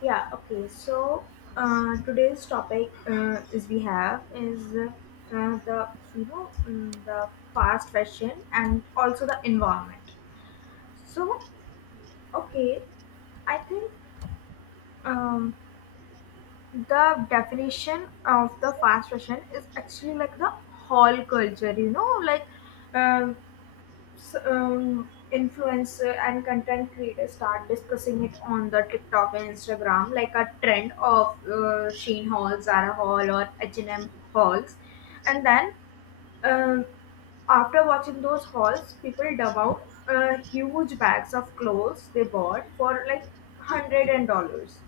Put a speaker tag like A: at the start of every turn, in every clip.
A: Yeah, okay. So today's topic is we have is the you know mm, the fast fashion and also the environment. So okay, I think um, the definition of the fast fashion is actually like the hall culture. You know, like uh, influencer and content creators start discussing it on the TikTok and Instagram, like a trend of Sheen Hall, Zara Hall, or H&M halls, and then um, after watching those hauls, people dump out huge bags of clothes they bought for like hundred and dollars,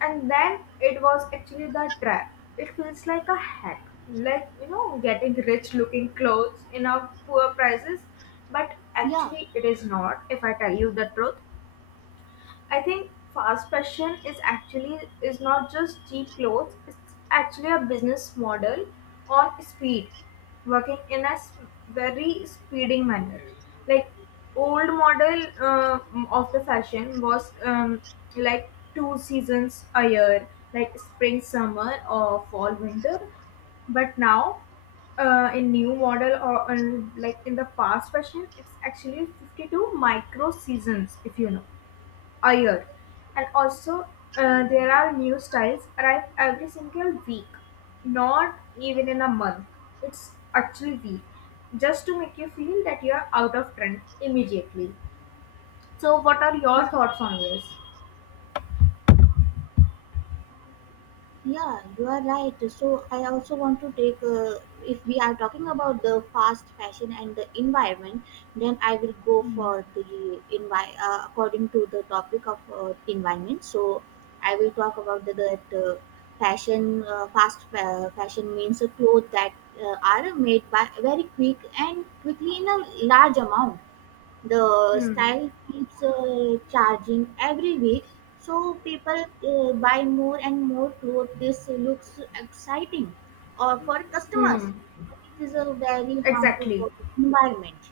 A: and then it was actually the trap. It feels like a hack, like you know, getting rich looking clothes in a poor prices, but
B: Yeah,
A: actually it is not, if I tell you the truth. I think fast fashion is actually is not just cheap clothes. It's actually a business model on speed, working in a very speeding manner. Like old model of the fashion was like two seasons a year, like spring summer or fall winter. But now in new model or like in the fast fashion, it's actually 52 micro seasons, if you know year. And also, there are new styles arrive every single week, not even in a month. It's actually week, just to make you feel that you are out of trend immediately. So, what are your thoughts on this?
B: yeah, you are right. So I also want to take, if we are talking about the fast fashion and the environment, then I will go
A: Hmm.
B: for the according to the topic of environment. So I will talk about the, that fashion, fashion means a clothes that are made by very quick and quickly in a large amount, the
A: Hmm.
B: style keeps charging every week, so people buy more and more clothes. This looks exciting or for customers,
A: Hmm.
B: but it is a very harmful for
A: Exactly.
B: the environment.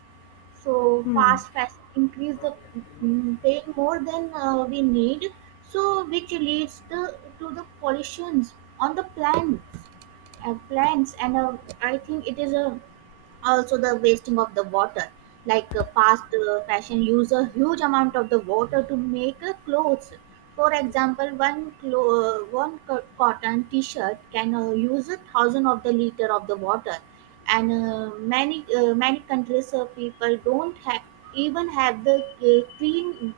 B: So
A: Hmm.
B: fast fashion increase the paying more than we need, so which leads to the pollutions on the plants, plants and I think it is a also the wasting of the water. Like fast fashion use a huge amount of the water to make clothes. For example, one clo- one co- cotton t-shirt can use a thousand of the liter of the water. And many countries people don't have even have the clean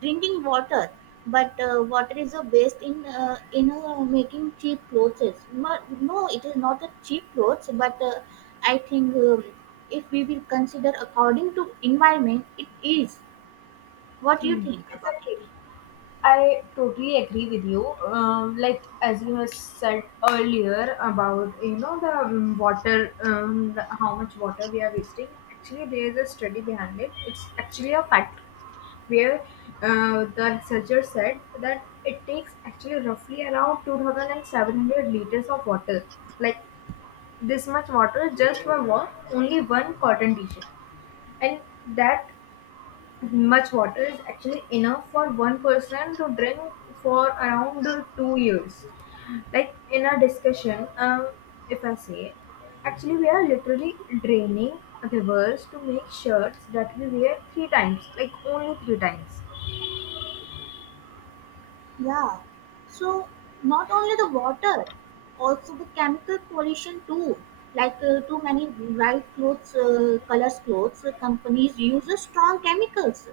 B: drinking water, but water is a waste in making cheap clothes. No, it is not a cheap clothes, but I think if we will consider according to environment, it is. What do you
A: Hmm.
B: think about it?
A: Exactly. I totally agree with you. Like as you have said earlier about the water, the, how much water we are wasting. Actually, there is a study behind it. It's actually a fact where the researcher said that it takes actually roughly around 2,700 liters of water. Like this much water just for one only one cotton t-shirt, and that much water is actually enough for one person to drink for around 2 years. Like in our discussion, if I say, actually, we are literally draining rivers to make shirts that we wear three times, like only three times.
B: Yeah. So not only the water, also the chemical pollution too. Like too many bright clothes, colors clothes companies use strong chemicals.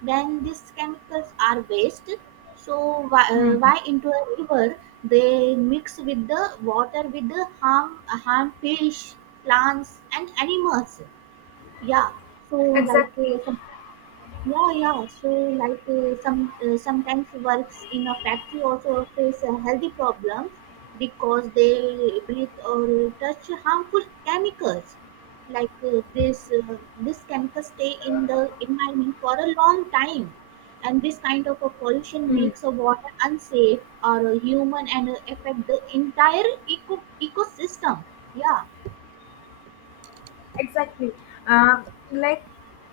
B: When these chemicals are wasted, so
A: Hmm.
B: why into a river, they mix with the water with the harm fish, plants and animals. Yeah, so like
A: Exactly.
B: some, yeah, so like sometimes works in a factory also face healthy problems, because they breathe or touch harmful chemicals. Like this chemicals stay in the environment for a long time, and this kind of a pollution makes a water unsafe or human and affect the entire ecosystem. yeah
A: Exactly. Uh, like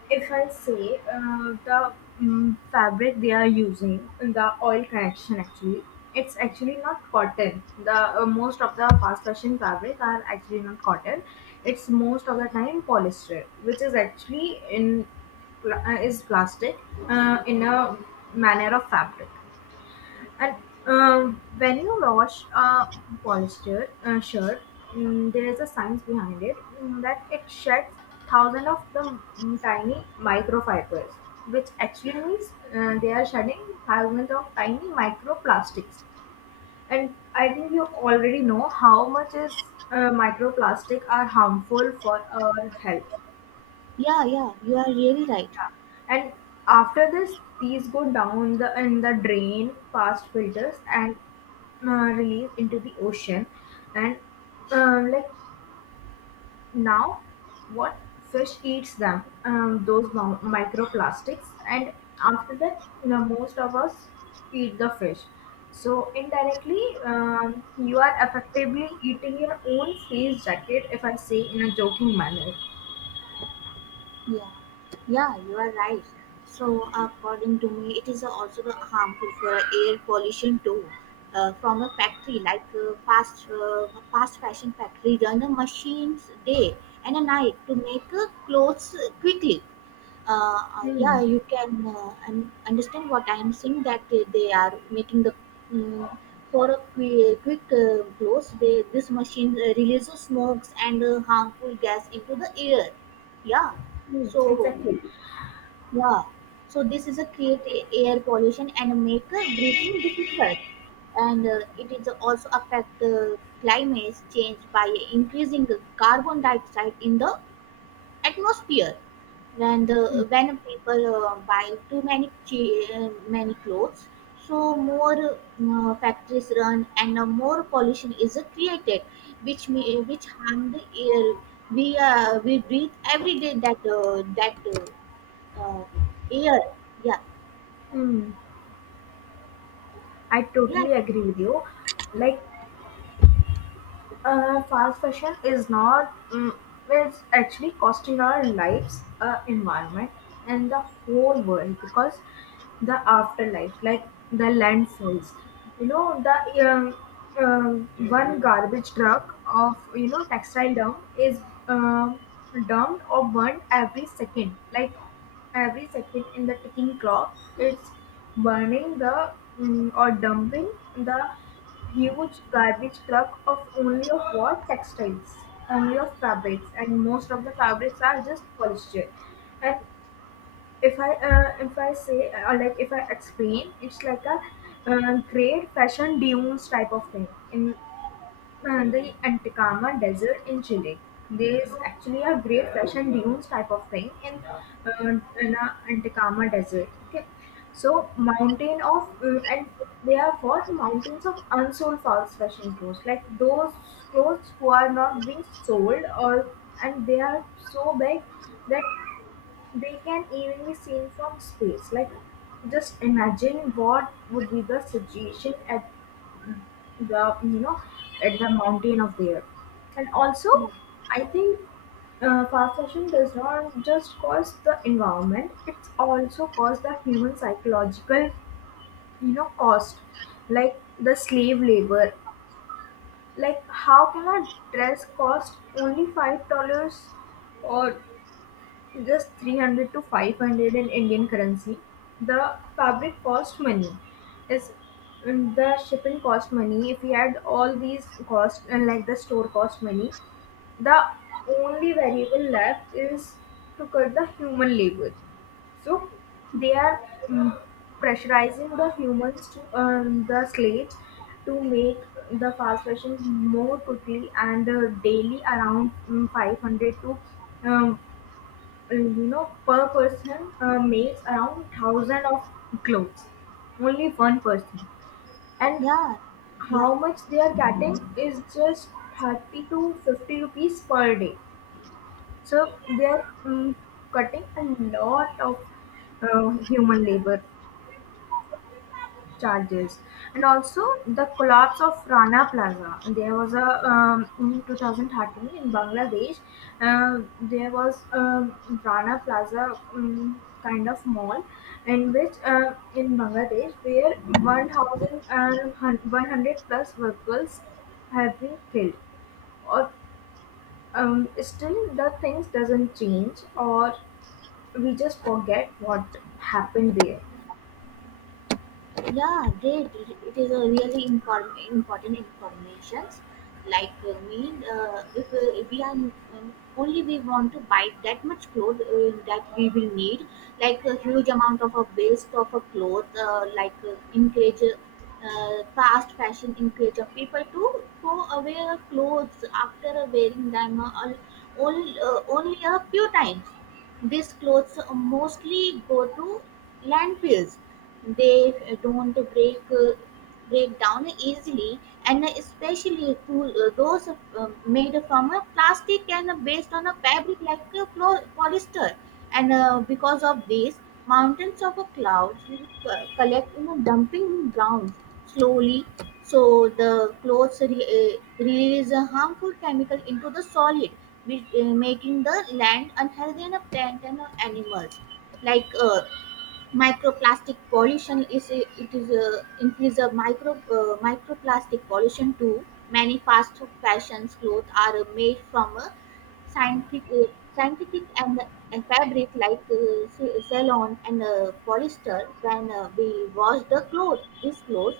A: if I say the fabric they are using, the oil connection actually, it's actually not cotton. The most of the fast fashion fabric are actually not cotton. It's most of the time polyester, which is actually in is plastic in a manner of fabric. And when you wash a polyester shirt, there is a science behind it that it sheds thousands of the tiny microfibers, which actually means they are shedding thousands of tiny microplastics. And I think you already know how much is microplastic are harmful for our health.
B: yeah yeah you are really right.
A: And after this, these go down the in the drain past filters and release into the ocean. And like now, what fish eats them? Those microplastics. And after that, you know, most of us eat the fish. So indirectly, you are effectively eating your own face jacket, if I say in a joking manner.
B: Yeah, yeah, you are right. So, according to me, it is also harmful for air pollution too. From a factory like fast fashion factory run the machines day and a night to make clothes quickly. Yeah,
A: Hmm.
B: you can understand what I am saying, that they are making the mm for a quick close. They, this machine releases smokes and harmful gas into the air. Yeah,
A: Hmm.
B: so
A: Exactly.
B: yeah, so this is a create a air pollution and make breathing difficult, and it is also affect climate change by increasing the carbon dioxide in the atmosphere. When people buy too many clothes, so more factories run and more pollution is created, which which harm the air we breathe every day. That that uh, Air. Yeah.
A: Hmm. I
B: Yeah,
A: totally agree with you. Like fast fashion is not, it's actually costing our lives, environment and the whole world, because the afterlife, like the landfills, you know, the one garbage truck of, you know, textile dump is um, dumped or burned every second. Like every second in the ticking clock, it's burning the or dumping the huge garbage truck of only of what textiles, only of fabrics, and most of the fabrics are just polyester. And if I say or like if I explain, it's like a great fashion dunes type of thing in the Atacama Desert in Chile. There's actually a great fresh and dunes type of thing in a Atacama Desert. Okay, so mountain of and they are what mountains of unsold false fashion clothes, like those clothes who are not being sold or, and they are so big that they can even be seen from space. Like, just imagine what would be the situation at the you know at the mountain of there. And also, I think fast fashion does not just cause the environment; it's also cause the human psychological you know cost, like the slave labor. Like, how can a dress cost only $5 or just 300 to 500 in Indian currency. The fabric cost money. Is the shipping cost money. If we add all these costs and like the store cost money, the only variable left is to cut the human labor. So they are mm, pressurizing the humans to, the slaves, to make the fast fashion more quickly and daily around 500 to um, you know, per person makes around thousand of clothes. Only one person, and
B: yeah yeah
A: how much they are getting is just 30 to 50 rupees per day. So they are cutting a lot of human labor charges. And also the collapse of Rana Plaza. There was a, in 2013 in Bangladesh. There was Rana Plaza kind of mall in which, in Bangladesh, where 1,000 and 100 plus workers have been killed. Or still the things doesn't change, or we just forget what happened there.
B: Yeah, great. It is a really important informations. Like mean, if we are uh, only we want to buy that much clothes that we will need, like a huge amount of a waste of a cloth. Like encourage Fast fashion encourage of people to throw away their clothes after wearing them only a few times. These clothes mostly go to landfills. They don't break break down easily, and especially to those made from a plastic and based on a fabric like a polyester. And because of this, mountains of clouds collect in a dumping grounds slowly. So the clothes release a harmful chemical into the solid, which, making the land unhealthy and a plant and animals. Like microplastic pollution it is a increase of microplastic pollution too. Many fast fashions clothes are made from scientific uh, scientific and fabric like cellulose and polyester. When we wash the clothes, these clothes,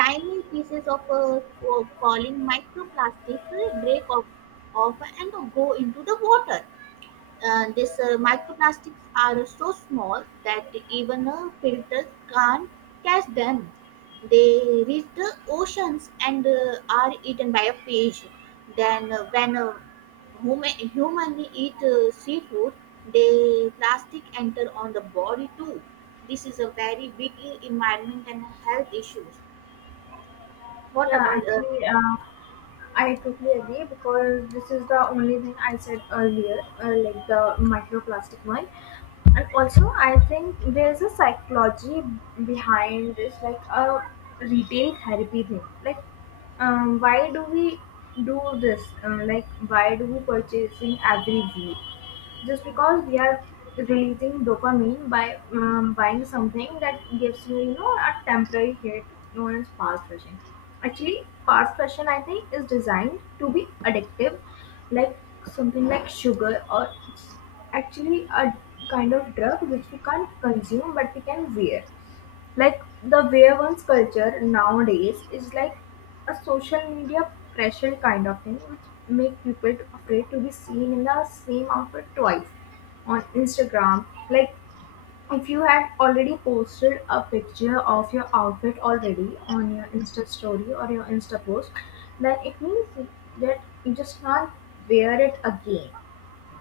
B: tiny pieces of calling microplastics off and go into the water. These microplastics are so small that even filters can't catch them. They reach the oceans and are eaten by a fish. Then, human eat seafood, the plastic enter on the body too. This is a very big environment and health issues. What
A: Yeah,
B: about
A: actually, I totally agree because this is the only thing I said earlier, like the microplastic one. And also, I think there's a psychology behind this, like a retail therapy thing. Like, why do we do this? Like, why do we purchasing every week? Just because we are releasing dopamine by buying something that gives you, you know, a temporary hit known as fast fashion. Actually fast fashion, I think, is designed to be addictive, like something like sugar, or it's actually a kind of drug which we can't consume but we can wear. Like the way one's culture nowadays is like a social media pressure kind of thing, which make people afraid to be seen in the same outfit twice on Instagram. Like if you had already posted a picture of your outfit already on your Insta story or your Insta post, then it means that you just can't wear it again.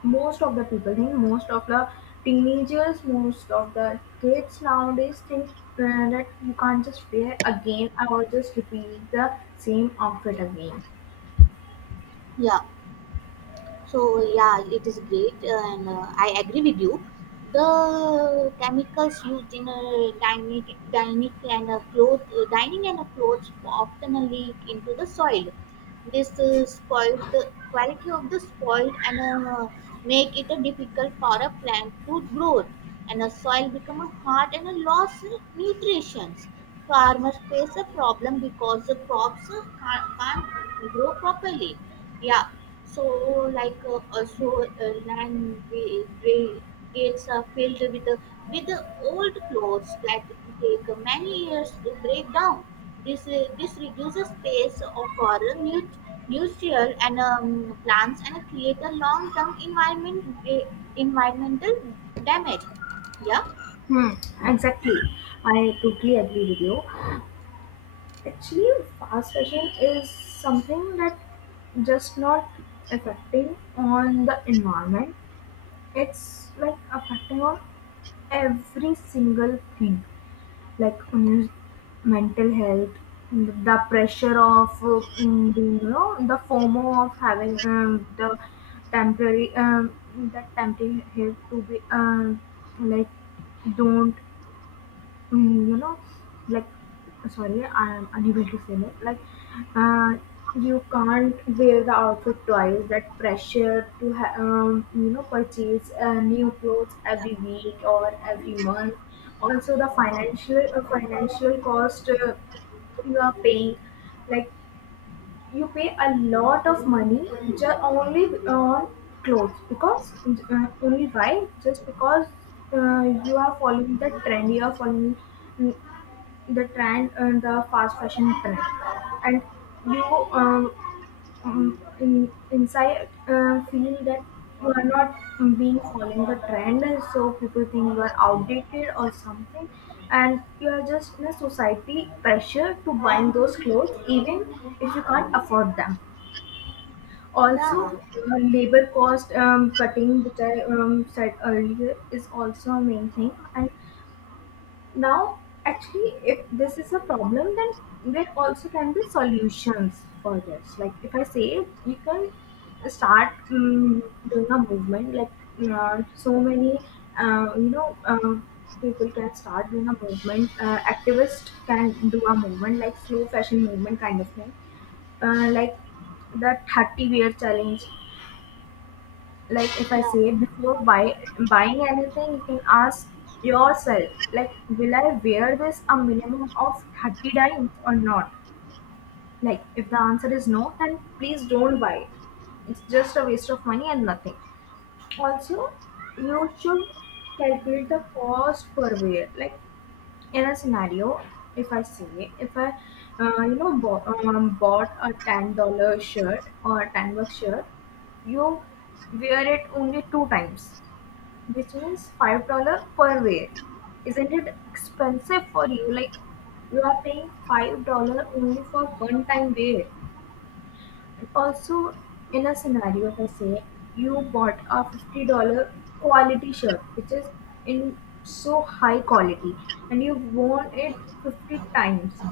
A: Most of the people think, most of the teenagers, most of the kids nowadays think that you can't just wear again or just repeat the same outfit again.
B: yeah? So yeah, it is great, and I agree with you. The chemicals used in dining and a clothes often leak into the soil. This spoils the quality of the soil, and make it difficult for a plant to grow. And a soil become a hard and a loss in nutrition. Farmers face a problem because the crops can't grow properly. Yeah. So, like also gates are filled with the old clothes that take many years to break down. This this reduces space for nu- nutrients and plants, and create a long term environmental damage. Yeah,
A: Hmm. Exactly. I totally agree with you. Actually fast fashion is something that just not affecting on the environment, it's like affecting on every single thing, like mental health, the pressure of being, you know, the fomo of having, the temporary that temporary help to be like don't you know, like, sorry, I'm unable to say that. Like, uh, you can't wear the outfit twice. That pressure to, you know, purchase new clothes
B: yeah,
A: every week or every month. Also, the financial cost you are paying, like you pay a lot of money just only on clothes because only why, just because you are following the trend, you are following mm, the trend and the fast fashion trend. And you um, inside, feel that you are not being following the trend, so people think you are outdated or something, and you are just in a society pressure to buying those clothes even if you can't afford them.
B: yeah,
A: Also labor cost cutting, which I said earlier, is also a main thing. And now, actually, if this is a problem, then there also can be solutions for this. Like if I say, you can start doing a movement like so many uh, you know uh, people can start doing a movement, activists can do a movement like slow fashion movement kind of thing, like the 30 wear challenge. Like if I
B: yeah,
A: say, before buying anything, you can ask yourself, like, will I wear this a minimum of 30 times or not? Like, if the answer is no, then please don't buy it. It's just a waste of money and nothing. Also, you should calculate the cost per wear. Like, in a scenario, if I say, if I, you know, bought a $10 shirt or a $10 shirt, you wear it only two times, which means $5 per wear. Isn't it expensive for you? Like you are paying $5 only for one time wear. And also in a scenario, if I say you bought a $50 quality shirt which is in so high quality, and you've worn it 50 times,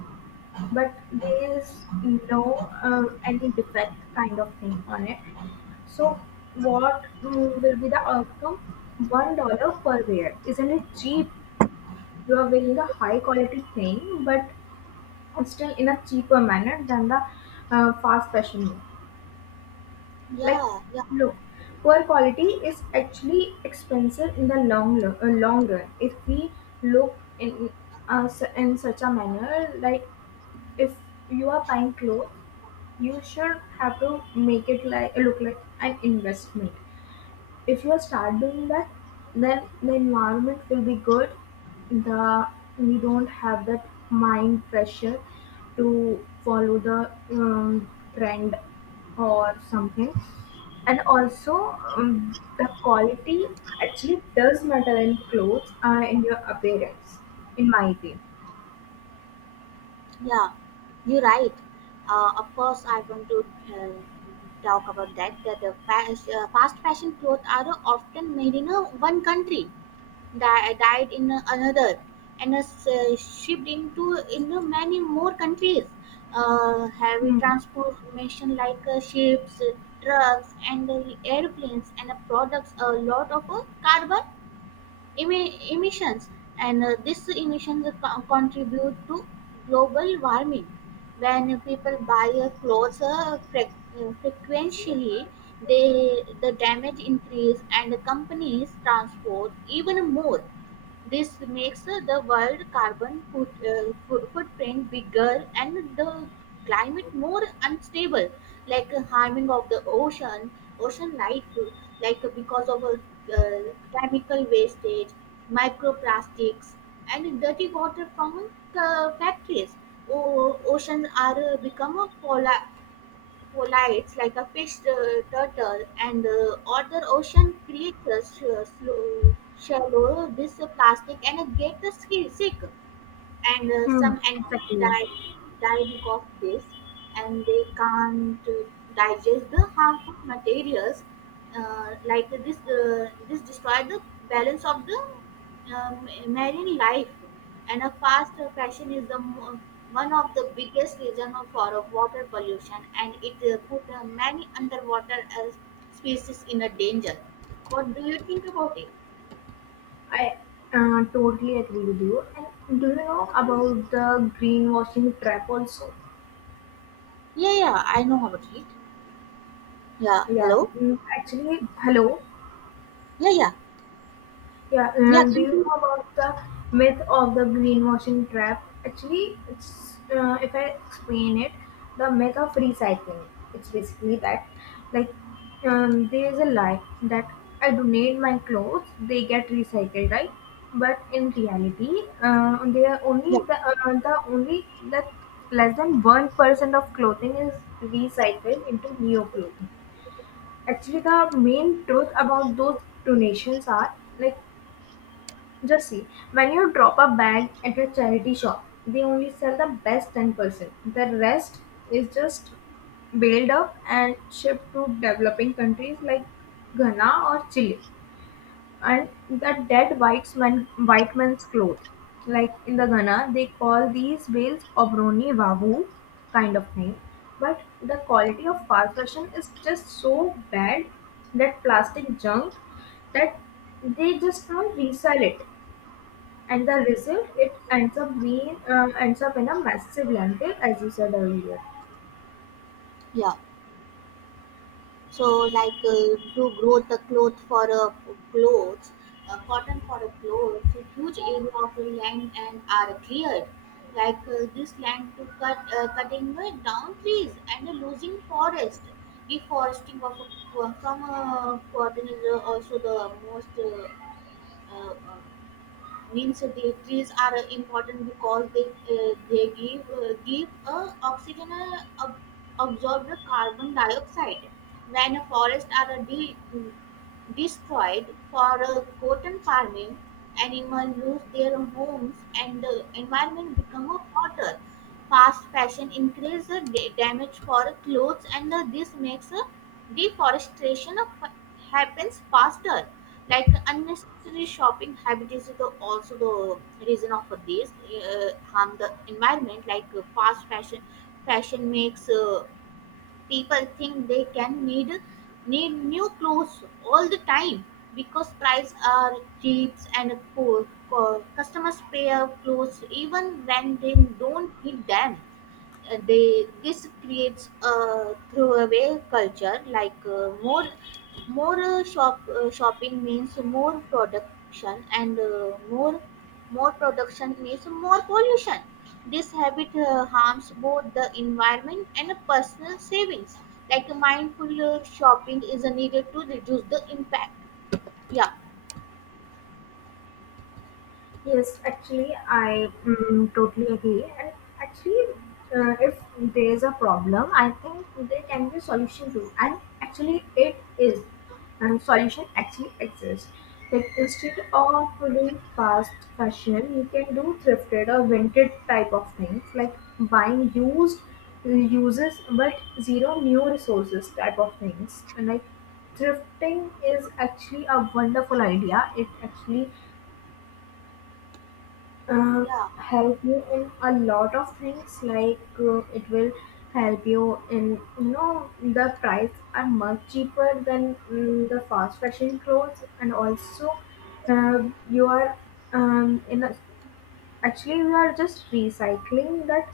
A: but there is no any defect kind of thing on it. So what will be the outcome? $1 per wear. Isn't it cheap? You are wearing a high quality thing, but still in a cheaper manner than the fast fashion. Like,
B: yeah, yeah.
A: look, poor quality is actually expensive in the long run. If we look in in such a manner, like if you are buying clothes you should have to make it like look like an investment. If you start doing that, then the environment will be good, the we don't have that mind pressure to follow the trend or something. And also the quality actually does matter in clothes, in your appearance, in my opinion.
B: Yeah. You're right. Of course, I want to uh, talk about that. That the fast fashion clothes are often made in a one country, died in another, and shipped into many more countries. Heavy
A: Hmm.
B: transportation like ships, trucks, and airplanes, and products a lot of carbon emissions, and these emissions contribute to global warming. When people buy clothes frequently, they the damage increase and the companies transport even more. This makes the world carbon footprint bigger and the climate more unstable, like harming of the ocean, ocean life, like because of uh, chemical wastage, microplastics, and dirty water from factories. Oceans are become a polar, Polites like a fish, turtle and other ocean creatures shallow this plastic and get the sick, and
A: Hmm.
B: some animals
A: Exactly.
B: die because of this, and they can't digest the harmful materials. This destroy the balance of the marine life. And a fast fashion is the one of the biggest reason for water pollution, and it put many underwater species in a danger. What do you think about it?
A: I totally agree with you. And do you know about the greenwashing trap also?
B: Yeah, I know about it. Yeah,
A: Yeah,
B: hello.
A: actually, hello.
B: Yeah, yeah,
A: Yeah,
B: yeah,
A: do
B: can
A: you
B: you.
A: know about the myth of the greenwashing trap? Actually, it's, if I explain it, the myth of recycling. It's basically that, like, there is a lie that I donate my clothes, they get recycled, right? But in reality, they are
B: Yeah,
A: only the only that less than 1% of clothing is recycled into new clothing. Actually, the main truth about those donations are, like, just see, when you drop a bag at a charity shop, they only sell the best 10%. The rest is just baled up and shipped to developing countries like Ghana or Chile. And the dead white, man, white man's clothes. Like in the Ghana, they call these bales obroni wavu kind of thing. But the quality of fast fashion is just so bad, that plastic junk, that they just can't resell it, and the result, it ends up in a massive landfill, as you said earlier.
B: yeah. So like to grow the cloth for a clothes, cotton for a clothes, a huge area of land and are cleared. Like this land to cutting down trees and losing forest. Deforesting of a, from a cotton is also the most uh, uh, means the trees are important because they give oxygen, absorb the carbon dioxide. When a forest are destroyed for cotton farming, animals lose their homes and the environment become a hotter. Fast fashion increase the damage for clothes, and this makes deforestation happens faster. Like unnecessary shopping habit is also the reason of this harm the environment. Like fast fashion makes people think they can need new clothes all the time, because price are cheap and poor, customers pay up clothes even when they don't need them. They this creates a throwaway culture. Like more more shop shopping means more production, and more production means more pollution. This habit harms both the environment and personal savings. Like mindful shopping is needed to reduce the impact. Yeah.
A: Yes, actually, I, totally agree. And actually, if there is a problem, I think there can be a solution too. And actually, it is. And solution actually exists. Like, instead of doing fast fashion, you can do thrifted or vintage type of things, like buying used uses but zero new resources type of things. And like, thrifting is actually a wonderful idea. It actually uh,
B: Yeah.
A: help you in a lot of things, like it will help you in, you know, the price are much cheaper than, the fast fashion clothes. And also, uh, you are, um, in a, actually you are just recycling that.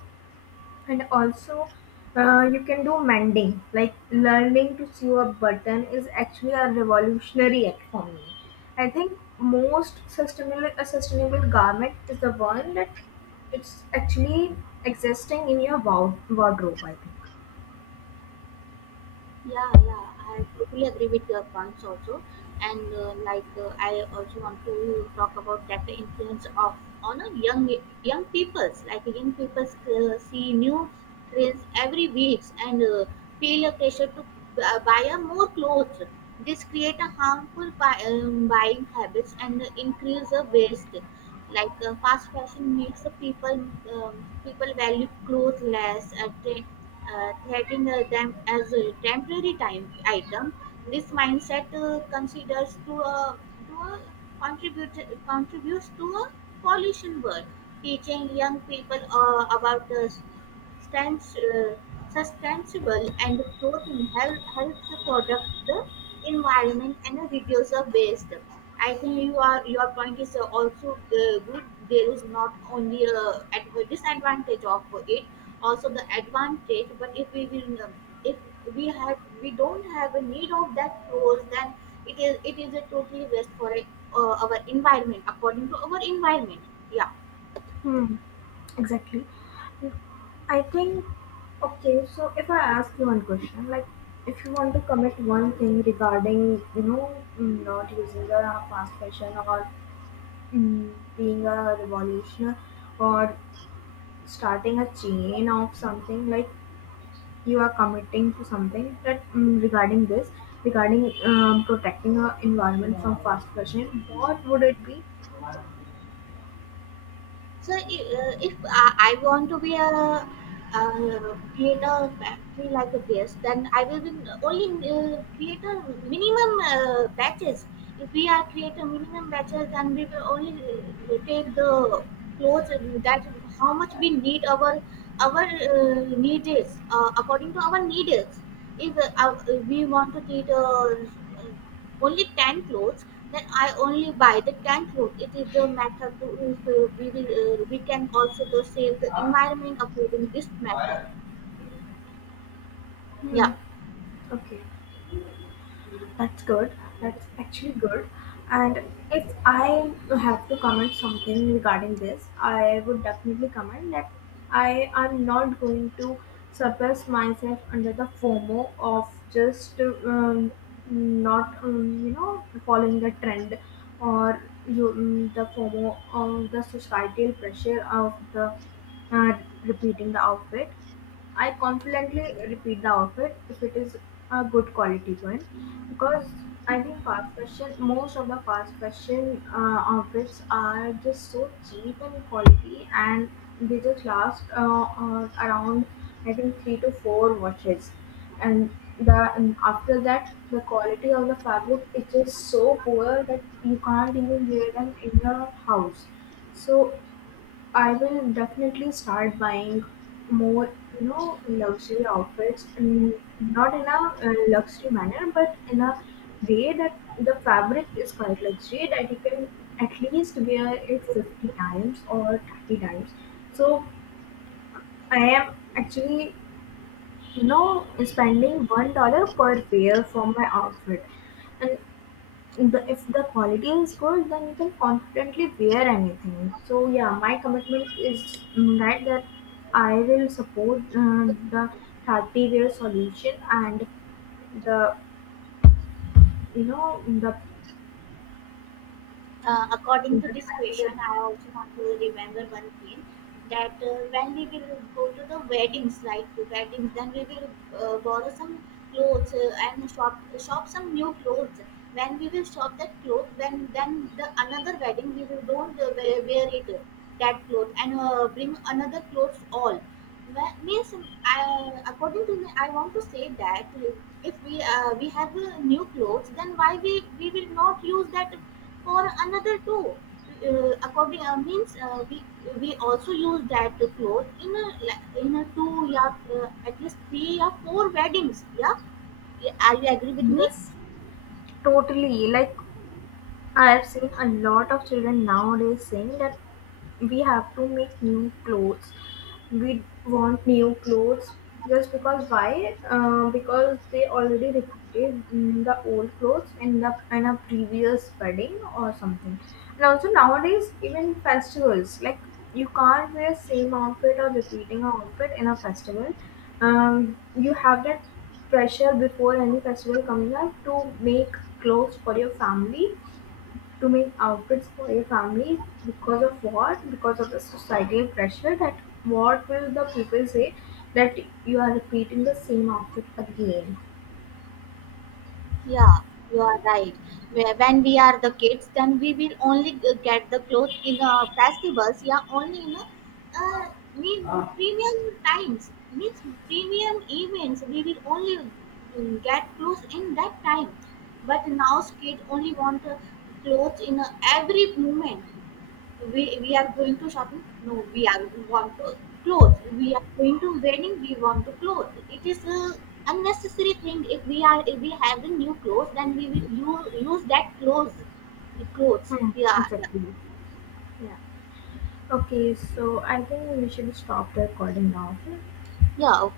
A: And also, you can do mending. Like, learning to sew a button is actually a revolutionary act for me. I think most sustainable a sustainable garment is the one that it's actually existing in your wardrobe, I think.
B: Yeah, yeah, I totally agree with your points also, and I also want to talk about that the influence of on a young peoples. Like young peoples see new trends every week, and feel a pressure to buy a more clothes. This create a harmful buying habits and increase the waste. Like fast fashion makes the um, people value clothes less, treating them as a temporary time item. This mindset considers to a contribute contributes to a pollution world. Teaching young people about stans- uh, sustainable and clothing helps the product the environment and reduce the waste. I think you are your point is also good. There is not only a disadvantage of it, also the advantage. But if we will if we have we don't have a need of that clothes, then it is a totally waste for our environment, according to our environment. Yeah.
A: Hmm. Exactly. I think. Okay, so if I ask you one question, like, if you want to commit one thing regarding, you know, not using the fast fashion, or, mm, being a revolutionary, or starting a chain of something, like, you are committing to something that, mm, regarding this, regarding, protecting our environment from, yeah, fast fashion, what would it be?
B: So I- if I, I want to be a create a factory like a base, then I will be only create a minimum batches. If we are create a minimum batches, then we will only take the clothes that how much we need our need is, according to our need is. If we want to create a only tan clothes? Then I only buy the tan clothes. It is the method to, if we can also the save the environment of using this method.
A: Hmm.
B: Yeah.
A: Okay. That's good. That's actually good. And if I have to comment something regarding this, I would definitely comment that I am not going to suppress myself under the FOMO of just, not, you know, following the trend, or you the FOMO of the societal pressure of the, repeating the outfit. I confidently repeat the outfit if it is a good quality one, because I think fast fashion, most of the fast fashion outfits are just so cheap in quality, and they just last around, I think, three to four washes, and the and after that the quality of the fabric is just so poor that you can't even wear them in your house. So I will definitely start buying more, you know, luxury outfits, and not in a luxury manner, but in a way that the fabric is quite luxury, that you can at least wear it 50 times or 30 times. So I am actually, you know, spending $1 per pair for my outfit, and if the quality is good then you can confidently wear anything. So yeah, my commitment is, that I will support, the 30 wear solution, and the you know
B: According
A: the
B: to this
A: 30 wear.
B: question, I also want to remember one thing, that when we will go to the weddings, like the weddings, then we will borrow some clothes and shop some new clothes. When we will shop that cloth, when then the another wedding we will don't wear it that cloth, and bring another clothes all. Well, means I, according to me, I want to say that if we we have new clothes, then why we will not use that for another two according means we also use that cloth in a like, in a two, yeah, at least three or four weddings, yeah. Yeah, are you agree with me?
A: Yes, totally. Like, I have seen a lot of children nowadays saying that we have to make new clothes, we want new clothes, just because why? Because they already repeated, the old clothes in the in a previous wedding or something. And also nowadays even festivals, like, you can't wear same outfit or repeating outfit in a festival. You have that pressure before any festival coming up to make clothes for your family, to make outfits for your family, because of what? Because of the societal pressure, that what will the people say, that you are repeating the same outfit again.
B: Yeah, you are right. When we are the kids, then we will only get the clothes in festivals. Yeah, only in uh, me- premium times, means premium events. We will only get clothes in that time. But now kids only want clothes in every moment. We are going to shopping. No, we want to clothes. We are going to wedding. We want to clothes. It is a unnecessary thing. If we are if we have a new clothes, then we will use that clothes. Clothes.
A: Hmm,
B: Yeah,
A: exactly. Yeah. Okay, so I think we should stop the recording now, okay?
B: yeah.